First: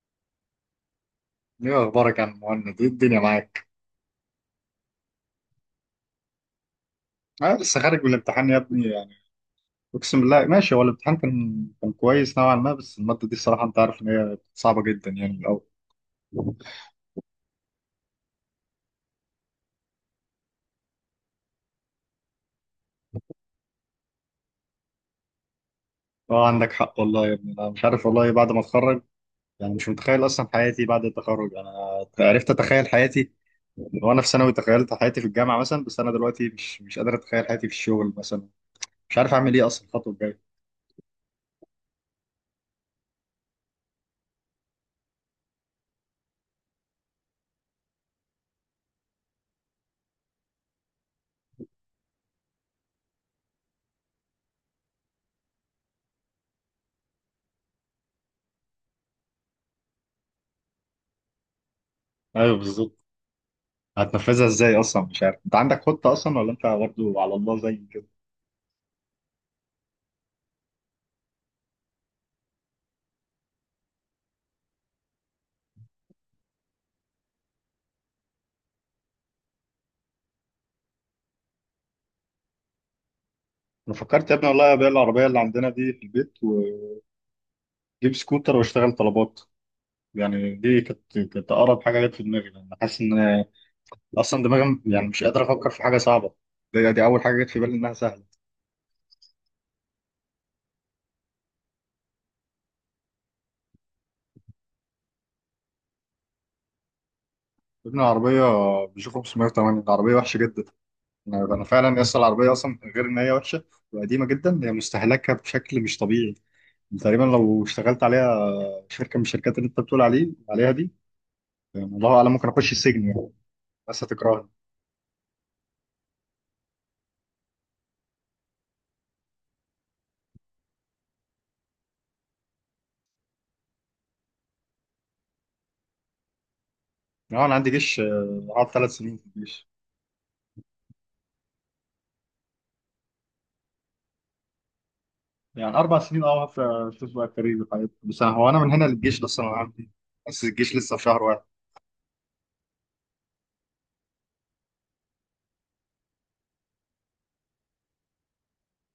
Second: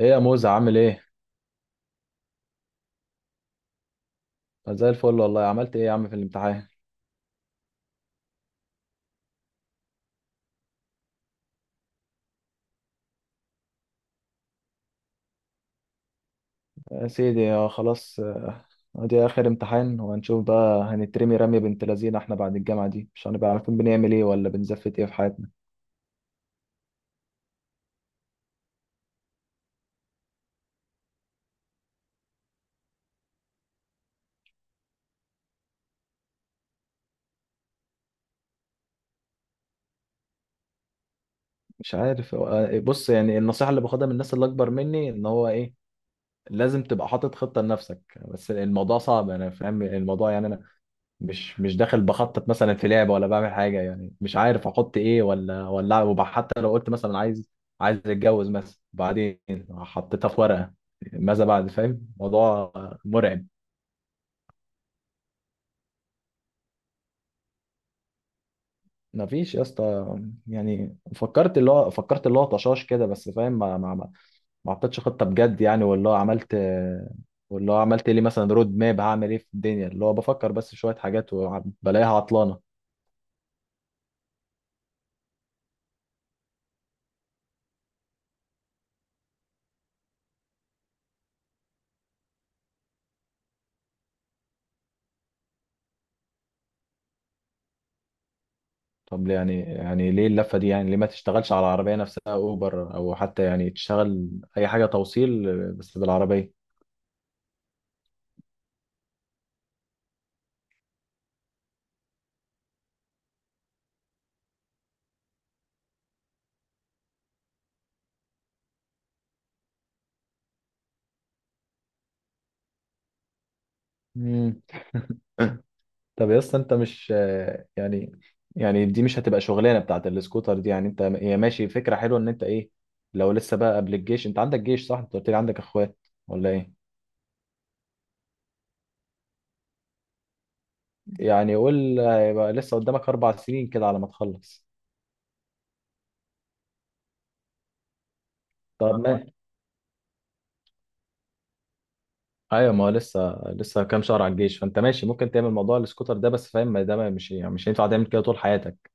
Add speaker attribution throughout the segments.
Speaker 1: ايه يا موزة عامل ايه؟
Speaker 2: ايه اخبارك يا عم مهند؟ ايه الدنيا معاك؟
Speaker 1: زي الفل والله، عملت ايه يا عم في الامتحان؟
Speaker 2: انا لسه خارج من الامتحان يا ابني يعني. اقسم بالله ماشي، هو الامتحان كان كويس نوعا ما، بس الماده دي الصراحه انت عارف ان هي صعبه جدا يعني من الاول.
Speaker 1: يا سيدي آه، خلاص آه، ادي اخر امتحان وهنشوف بقى. هنترمي رمية بنت لذينه، احنا بعد الجامعة دي مش هنبقى عارفين بنعمل ايه ولا بنزفت ايه في حياتنا.
Speaker 2: اه عندك حق والله يا ابني، انا مش عارف والله بعد ما اتخرج. يعني مش متخيل اصلا حياتي بعد التخرج. انا عرفت اتخيل حياتي وانا في ثانوي، تخيلت حياتي في الجامعه مثلا، بس انا دلوقتي مش قادر اتخيل حياتي في الشغل مثلا. مش عارف اعمل ايه اصلا الخطوه الجايه.
Speaker 1: مش عارف آه، بص يعني النصيحة اللي باخدها من الناس اللي اكبر مني ان هو ايه، لازم تبقى حاطط خطة لنفسك. بس الموضوع صعب، انا فاهم الموضوع يعني انا مش داخل بخطط مثلا في لعبه ولا بعمل حاجه، يعني مش عارف احط ايه حتى لو قلت مثلا عايز عايز اتجوز مثلا بعدين، حطيتها في ورقه. ماذا بعد؟ فاهم
Speaker 2: ايوه
Speaker 1: موضوع
Speaker 2: بالظبط.
Speaker 1: مرعب.
Speaker 2: هتنفذها ازاي اصلا؟ مش عارف، انت عندك خطه اصلا ولا انت برضه على الله زي
Speaker 1: ما فيش يا اسطى، يعني فكرت اللي هو طشاش كده بس، فاهم؟ ما حطيتش خطه بجد، يعني واللي هو عملت لي مثلا رود ماب هعمل ايه في الدنيا، اللي هو بفكر بس شويه حاجات وبلاقيها عطلانه.
Speaker 2: انا؟ فكرت يا ابني والله ابيع العربيه اللي عندنا دي في البيت واجيب سكوتر واشتغل طلبات. يعني دي كانت اقرب حاجه جت في دماغي لان حاسس ان اصلا دماغي، يعني مش قادر افكر في حاجه صعبه. دي اول حاجه جت في بالي انها سهله.
Speaker 1: طب يعني ليه اللفة دي؟ يعني ليه ما تشتغلش على العربية نفسها اوبر، او حتى يعني تشتغل اي حاجة توصيل بس بالعربية؟
Speaker 2: ابن العربيه بيشوف. 508 العربيه وحشه جدا. انا فعلا اصلا العربيه، اصلا غير ان هي وحشه وقديمه جدا، هي مستهلكه بشكل مش طبيعي. يعني تقريبا لو اشتغلت عليها شركه من الشركات اللي انت بتقول عليها دي، يعني الله اعلم ممكن اخش السجن يعني. بس هتكرهني.
Speaker 1: مم. طب يا اسطى انت مش يعني، يعني دي مش هتبقى شغلانة بتاعت السكوتر دي يعني، انت هي ماشي فكرة حلوة ان انت ايه، لو لسه بقى قبل الجيش. انت عندك جيش صح؟ انت قلت لي عندك اخوات ولا ايه؟
Speaker 2: اه انا عندي جيش. قعدت ثلاث سنين في الجيش.
Speaker 1: يعني قول هيبقى لسه قدامك اربع سنين كده على ما تخلص.
Speaker 2: يعني اربع سنين، اه، في شوف بقى الكارير والحاجات دي. هو انا من هنا
Speaker 1: طب
Speaker 2: للجيش،
Speaker 1: ما
Speaker 2: بس انا عندي، بس الجيش لسه في شهر واحد.
Speaker 1: ايوه، ما هو لسه، لسه كام شهر على الجيش، فانت ماشي ممكن تعمل موضوع السكوتر ده، بس فاهم ما ده مش يعني مش هينفع تعمل كده طول حياتك.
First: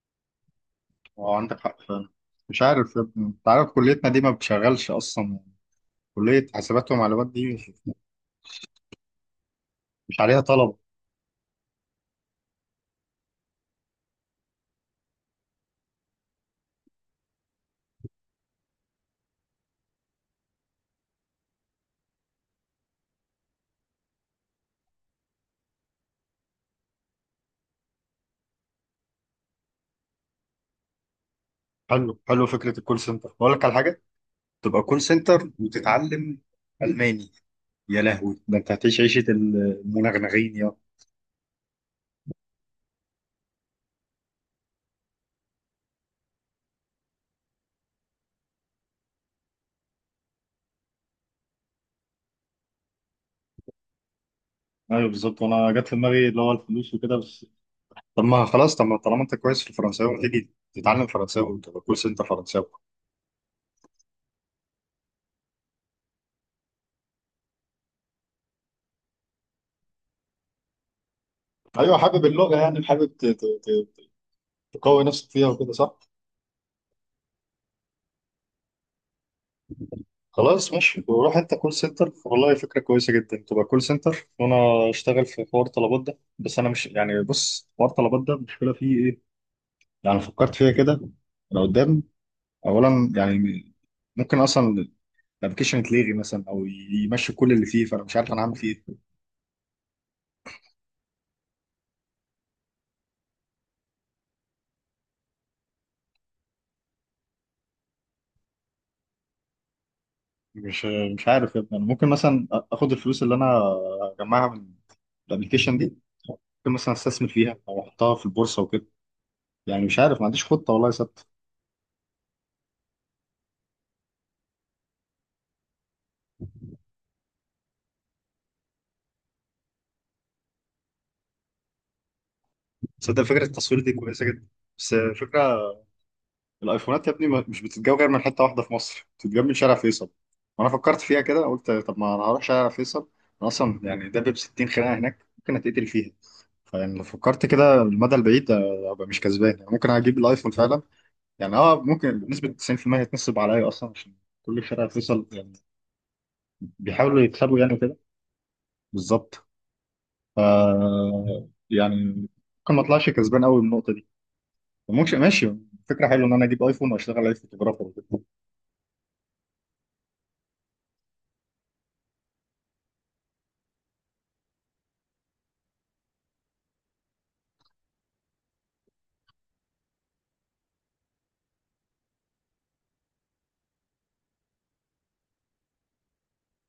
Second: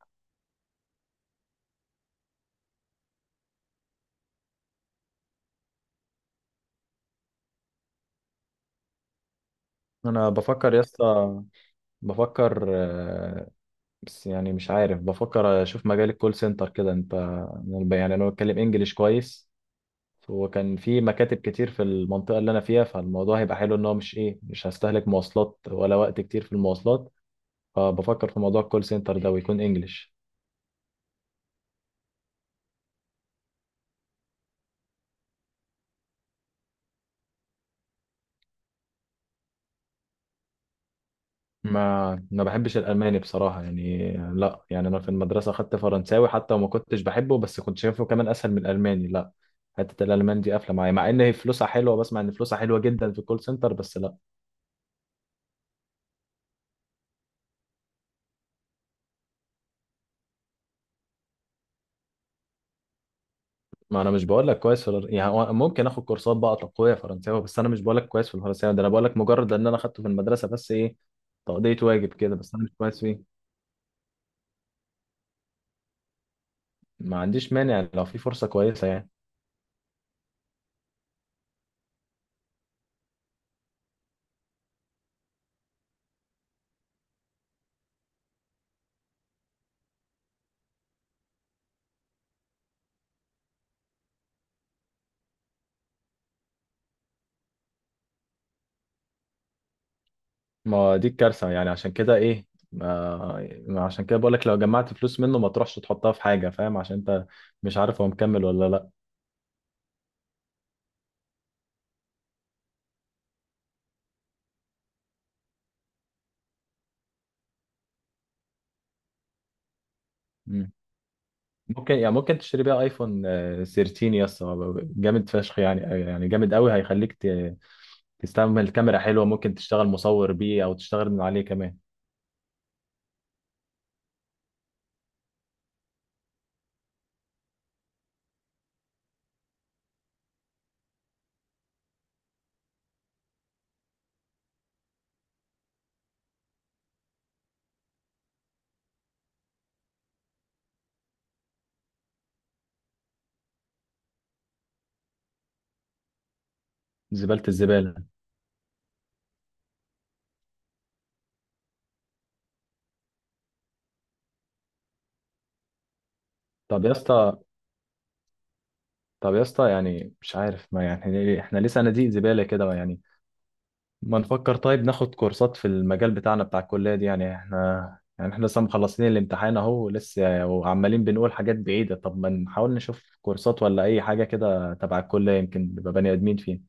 Speaker 2: هو عندك حق فعلا. مش عارف يا ابني، انت عارف كليتنا دي ما بتشغلش اصلا. كليه حاسبات ومعلومات دي مش
Speaker 1: انا
Speaker 2: عليها
Speaker 1: بفكر
Speaker 2: طلب.
Speaker 1: يا اسطى، بفكر آه، بس يعني مش عارف، بفكر اشوف مجال الكول سنتر كده. انت يعني انا بتكلم انجليش كويس، وكان في مكاتب كتير في المنطقه اللي انا فيها، فالموضوع هيبقى حلو ان هو مش ايه، مش هستهلك مواصلات ولا وقت كتير في المواصلات. فبفكر في موضوع الكول سنتر ده، ويكون انجليش.
Speaker 2: حلو حلو، فكره الكول سنتر. بقول لك على حاجه، تبقى كول سنتر وتتعلم الماني، يا لهوي ده انت هتعيش عيشه المنغنغين يا.
Speaker 1: ما بحبش الالماني بصراحه يعني، لا يعني انا في المدرسه خدت فرنساوي حتى، وما كنتش بحبه بس كنت شايفه كمان اسهل من الالماني. لا، حته الالمان دي قافله معايا، مع ان هي فلوسها حلوه، بسمع ان فلوسها حلوه جدا في الكول سنتر، بس لا.
Speaker 2: ايوه بالظبط، وانا جت في دماغي اللي هو الفلوس وكده بس. طب ما خلاص، طب ما طالما انت كويس في الفرنساوي تيجي تتعلم فرنساوي وتبقى كول سنتر فرنساوي.
Speaker 1: ما انا مش بقول لك كويس في يعني هو ممكن اخد كورسات بقى تقويه فرنساوي، بس انا مش بقول لك كويس في الفرنساوي ده، انا بقول لك مجرد ان انا اخدته في المدرسه بس، ايه تقضيه
Speaker 2: ايوه
Speaker 1: واجب
Speaker 2: حابب
Speaker 1: كده، بس
Speaker 2: اللغه،
Speaker 1: انا مش
Speaker 2: يعني
Speaker 1: كويس
Speaker 2: حابب
Speaker 1: فيه.
Speaker 2: تقوي نفسك فيها وكده صح؟
Speaker 1: ما عنديش مانع لو في فرصه كويسه يعني.
Speaker 2: خلاص ماشي وروح انت كول سنتر والله، فكره كويسه جدا تبقى كول سنتر وانا اشتغل في حوار طلبات ده. بس انا مش يعني، بص، حوار طلبات ده المشكله فيه ايه، يعني فكرت فيها كده انا قدام. اولا يعني ممكن اصلا الابلكيشن يتلغي مثلا، او يمشي كل اللي فيه، فانا مش عارف انا هعمل فيه ايه.
Speaker 1: ما دي الكارثة يعني، عشان كده ايه، ما عشان كده بقولك لو جمعت فلوس منه ما تروحش تحطها في حاجة، فاهم؟ عشان انت مش عارف هو مكمل ولا لا.
Speaker 2: مش مش عارف يا ابني، انا ممكن مثلا اخد الفلوس اللي انا اجمعها من الابلكيشن دي، ممكن مثلا استثمر فيها او احطها في البورصه وكده. يعني مش عارف، ما عنديش
Speaker 1: مم.
Speaker 2: خطه والله ثابته.
Speaker 1: ممكن يعني ممكن تشتري بيها ايفون آه، 13 يا اسطى، جامد فشخ يعني، يعني جامد قوي، هيخليك تستعمل كاميرا حلوة، ممكن تشتغل مصور بيه او تشتغل من عليه كمان.
Speaker 2: تصدق فكره التصوير دي كويسه جدا. بس فكره الايفونات يا ابني مش بتتجاب غير من حته واحده في مصر، بتتجاب من شارع فيصل. وانا فكرت فيها كده قلت طب ما انا هروح شارع فيصل. انا اصلا يعني ده ب 60 خناقه هناك، ممكن اتقتل فيها. فيعني لو فكرت كده المدى البعيد ابقى مش كسبان، يعني ممكن اجيب الايفون فعلا. يعني اه ممكن بنسبة 90% هيتنصب عليا اصلا، عشان كل الفرق هتوصل يعني، بيحاولوا
Speaker 1: زبالة
Speaker 2: يكسبوا يعني
Speaker 1: الزبالة.
Speaker 2: كده. بالظبط. ف يعني ممكن ما اطلعش كسبان قوي من النقطة دي. ممكن ماشي، فكرة حلوة ان انا اجيب
Speaker 1: طب
Speaker 2: ايفون
Speaker 1: يا
Speaker 2: واشتغل عليه
Speaker 1: اسطى،
Speaker 2: فوتوغرافر وكده.
Speaker 1: طب يا اسطى، يعني مش عارف ما يعني احنا ليه، إحنا ليه صناديق زبالة كده يعني؟ ما نفكر طيب، ناخد كورسات في المجال بتاعنا بتاع الكلية دي، يعني احنا، يعني احنا لسه مخلصين الامتحان اهو لسه، وعمالين بنقول حاجات بعيدة. طب ما نحاول نشوف كورسات ولا اي حاجة كده تبع الكلية، يمكن نبقى بني ادمين فين.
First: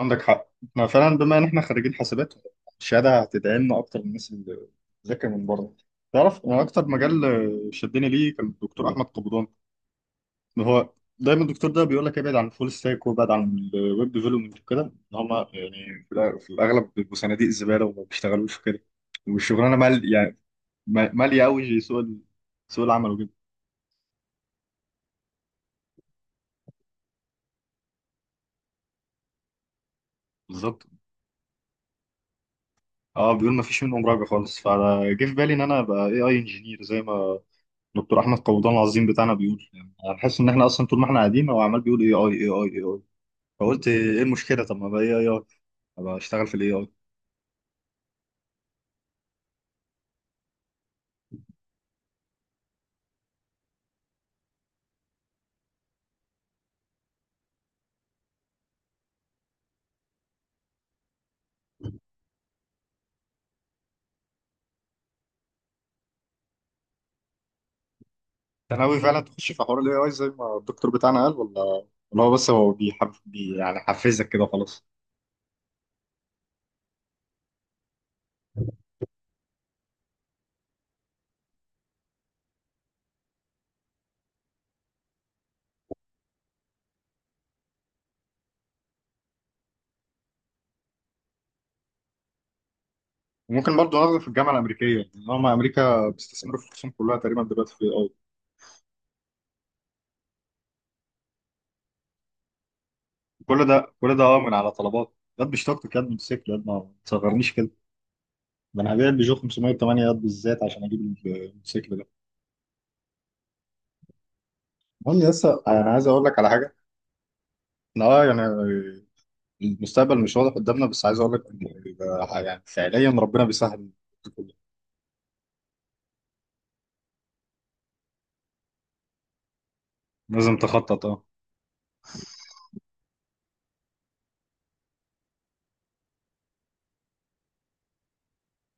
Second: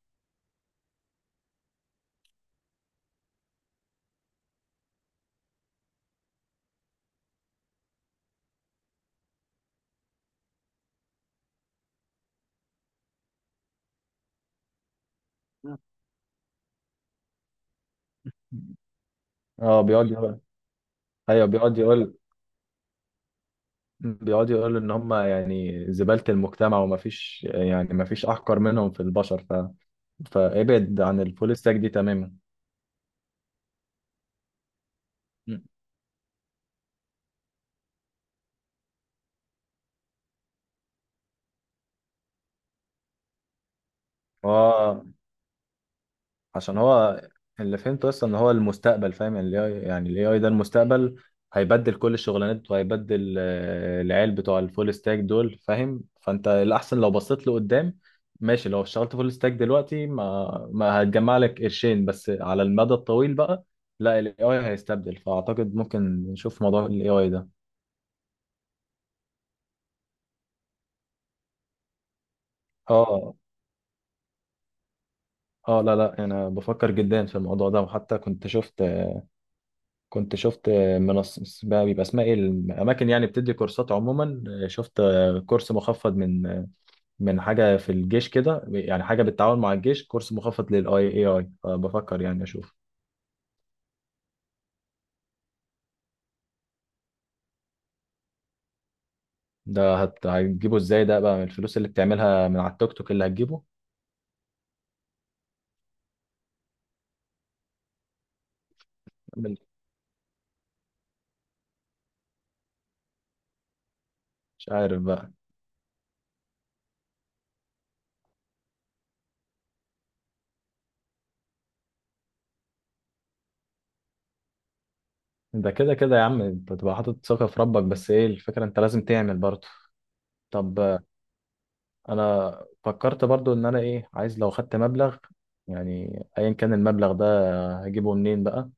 Speaker 2: عندك حق، احنا فعلا بما ان احنا خريجين حاسبات، الشهادة هتدعي لنا اكتر من الناس اللي بتذاكر من بره. تعرف انا اكتر مجال شدني ليه كان الدكتور احمد قبضان. ما هو دايما الدكتور ده بيقول لك ابعد عن الفول ستاك وابعد عن الويب ديفلوبمنت وكده، ان هم يعني في الاغلب بيبقوا صناديق زباله وما بيشتغلوش في كده، والشغلانه
Speaker 1: اه بيقعد
Speaker 2: مال يعني،
Speaker 1: يقول،
Speaker 2: ماليه
Speaker 1: ايوه بيقعد
Speaker 2: قوي سوق
Speaker 1: يقول،
Speaker 2: سوق العمل وكده.
Speaker 1: بيقعد يقول ان هم يعني زبالة المجتمع، وما فيش يعني ما فيش احقر منهم في البشر، ف...
Speaker 2: بالظبط.
Speaker 1: فابعد عن الفول ستاك دي تماما.
Speaker 2: اه بيقول ما فيش منهم راجع خالص. فجه في بالي ان انا ابقى اي اي انجينير زي ما دكتور احمد قبضان العظيم بتاعنا بيقول. يعني هنحس ان احنا اصلا طول ما احنا قاعدين هو عمال بيقول اي اي اي اي اي. فقلت ايه المشكله، طب ما ابقى
Speaker 1: اه،
Speaker 2: اي اي اي، ابقى اشتغل في الاي
Speaker 1: عشان
Speaker 2: اي.
Speaker 1: هو اللي فهمته اصلا ان هو المستقبل، فاهم يعني الاي اي، يعني الاي اي ده المستقبل، هيبدل كل الشغلانات وهيبدل آه، العيال بتوع الفول ستاك دول، فاهم؟ فانت الاحسن لو بصيت لقدام، ماشي لو اشتغلت فول ستاك دلوقتي ما هتجمع لك قرشين، بس على المدى الطويل بقى لا، الاي اي هيستبدل، فاعتقد ممكن نشوف موضوع الاي اي ده.
Speaker 2: انت ناوي فعلا تخش في حوار الاي اي زي ما الدكتور بتاعنا قال، ولا هو بس هو بيحف
Speaker 1: اه،
Speaker 2: بي، يعني حفزك كده خلاص؟
Speaker 1: اه لا لا، انا بفكر جدا في الموضوع ده، وحتى كنت شفت منصة بقى بيبقى اسمها ايه، الاماكن يعني بتدي كورسات عموما، شفت كورس مخفض من من حاجه في الجيش كده، يعني حاجه بالتعاون مع الجيش، كورس مخفض للاي اي اي، فبفكر يعني اشوف.
Speaker 2: وممكن برضه ناخده في الجامعه الامريكيه، لان هم امريكا بيستثمروا في الخصوم كلها تقريبا دلوقتي في الاي اي.
Speaker 1: ده هت... هتجيبه ازاي ده بقى؟ من الفلوس اللي بتعملها من على التوك توك اللي هتجيبه؟
Speaker 2: كل ده اه من على طلبات. ياد بيشتغل كده من موتوسيكل، ياد ما تصغرنيش كده، ده انا هبيع البيجو
Speaker 1: من-
Speaker 2: 508 ياد بالذات عشان اجيب الموتوسيكل ده.
Speaker 1: مش عارف
Speaker 2: المهم،
Speaker 1: بقى.
Speaker 2: لسه انا عايز اقول لك على حاجه، إن اه يعني المستقبل مش واضح قدامنا، بس عايز اقول لك يعني فعليا ربنا بيسهل كله.
Speaker 1: ده كده كده يا عم انت تبقى حاطط ثقه في ربك، بس ايه الفكره، انت لازم تعمل برضه.
Speaker 2: لازم
Speaker 1: طب آه،
Speaker 2: تخطط اه.
Speaker 1: انا فكرت برضه ان انا ايه، عايز لو خدت مبلغ، يعني ايا كان المبلغ ده، هجيبه منين بقى،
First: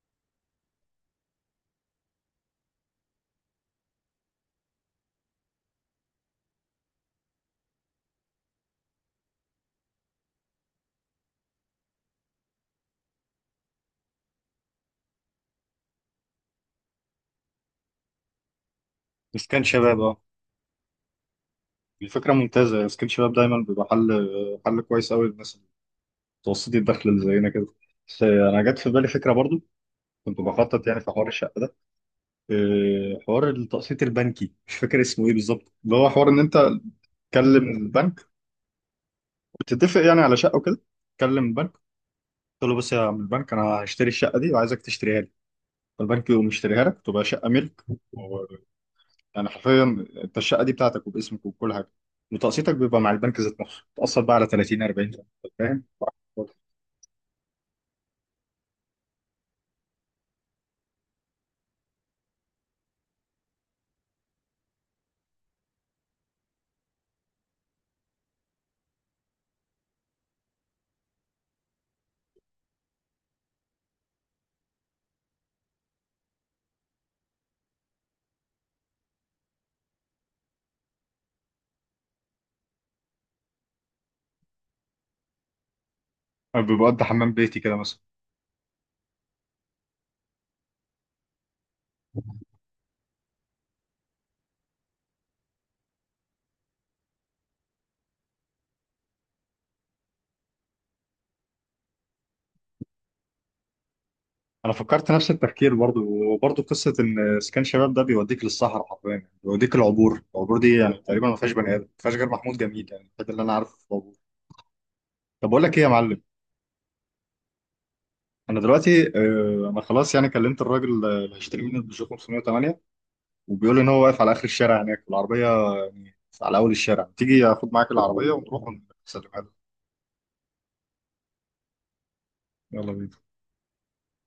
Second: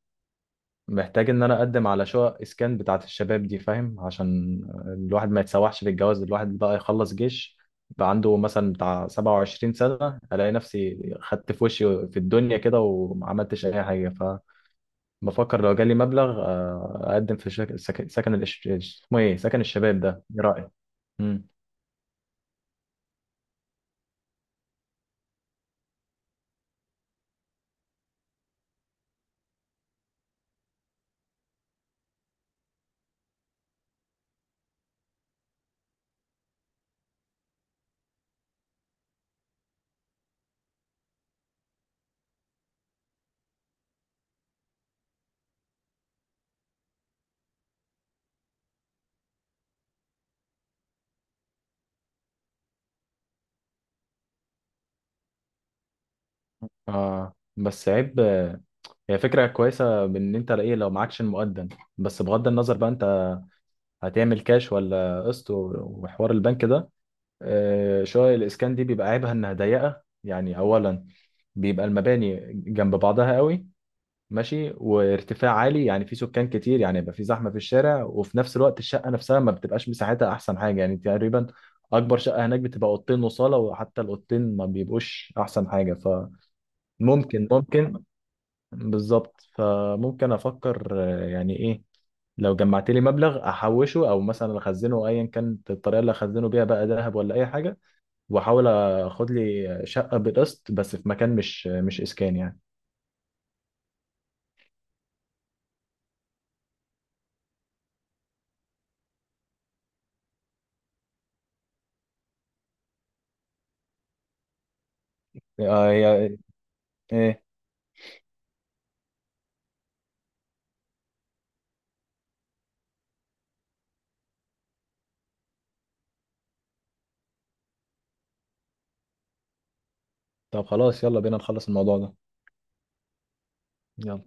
Speaker 1: محتاج ان انا اقدم على شقق اسكان بتاعت الشباب دي، فاهم؟ عشان الواحد ما يتسوحش في الجواز، الواحد بقى يخلص جيش، بقى عنده مثلا بتاع 27 سنة، الاقي نفسي خدت في وشي في الدنيا كده وما عملتش اي حاجة. فبفكر لو جالي مبلغ آه، اقدم في شك... سك... سكن الإش... اسمه ايه،
Speaker 2: بس
Speaker 1: سكن
Speaker 2: كان
Speaker 1: الشباب
Speaker 2: شباب اه،
Speaker 1: ده، ايه رأيك؟ امم،
Speaker 2: الفكرة ممتازة. سكيل شباب دايما بيبقى حل كويس قوي للناس متوسطي الدخل اللي زينا كده. بس أنا جت في بالي فكرة برضو، كنت بخطط يعني في حوار الشقة ده. إيه، حوار التقسيط البنكي، مش فاكر اسمه إيه بالظبط، اللي هو حوار إن أنت تكلم البنك وتتفق يعني على شقة وكده. تكلم البنك تقول له بص يا عم البنك، أنا هشتري الشقة دي وعايزك تشتريها لي، فالبنك يقوم يشتريها لك، تبقى شقة ملك، و- يعني حرفيا أنت الشقة دي بتاعتك وباسمك وكل حاجة، وتقسيطك بيبقى مع البنك ذات نفسه، تقسط بقى على 30 40، فاهم؟
Speaker 1: اه بس عيب آه، هي فكرة كويسة بان انت ايه، لو معكش المقدم، بس بغض النظر بقى انت هتعمل كاش ولا قسط وحوار البنك ده. آه، شقق الإسكان دي بيبقى عيبها إنها ضيقة يعني، أولا بيبقى المباني جنب بعضها قوي، ماشي، وارتفاع عالي يعني في سكان كتير، يعني يبقى في زحمة في الشارع، وفي نفس الوقت الشقة نفسها ما بتبقاش مساحتها أحسن حاجة يعني، تقريبا أكبر شقة هناك بتبقى أوضتين وصالة، وحتى الأوضتين ما بيبقوش أحسن حاجة،
Speaker 2: ببقى حمام
Speaker 1: فممكن
Speaker 2: بيتي كده مثلا.
Speaker 1: ممكن بالظبط. فممكن أفكر آه، يعني إيه، لو جمعت لي مبلغ أحوشه أو مثلا أخزنه، أيا كانت الطريقة اللي أخزنه بيها بقى، ذهب ولا أي حاجة، واحاول اخد لي شقه بقسط، بس في مكان مش، مش اسكان يعني.
Speaker 2: انا فكرت نفس التفكير برضو، وبرضو قصه ان اسكان شباب ده بيوديك للصحراء حرفيا، يعني بيوديك العبور دي يعني تقريبا ما فيهاش بني ادم، ما فيهاش غير محمود جميل يعني الوحيد اللي انا عارفه في العبور. طب بقول لك ايه
Speaker 1: آه،
Speaker 2: يا معلم،
Speaker 1: هي ايه.
Speaker 2: انا دلوقتي انا خلاص، يعني كلمت الراجل اللي هيشتري مني البيجو 508 وبيقول ان هو واقف على اخر الشارع هناك، والعربيه يعني على اول الشارع، تيجي اخد معاك العربيه ونروح ونسلمها له.
Speaker 1: طب خلاص يلا بينا نخلص الموضوع ده.
Speaker 2: يلا بينا.
Speaker 1: يلا.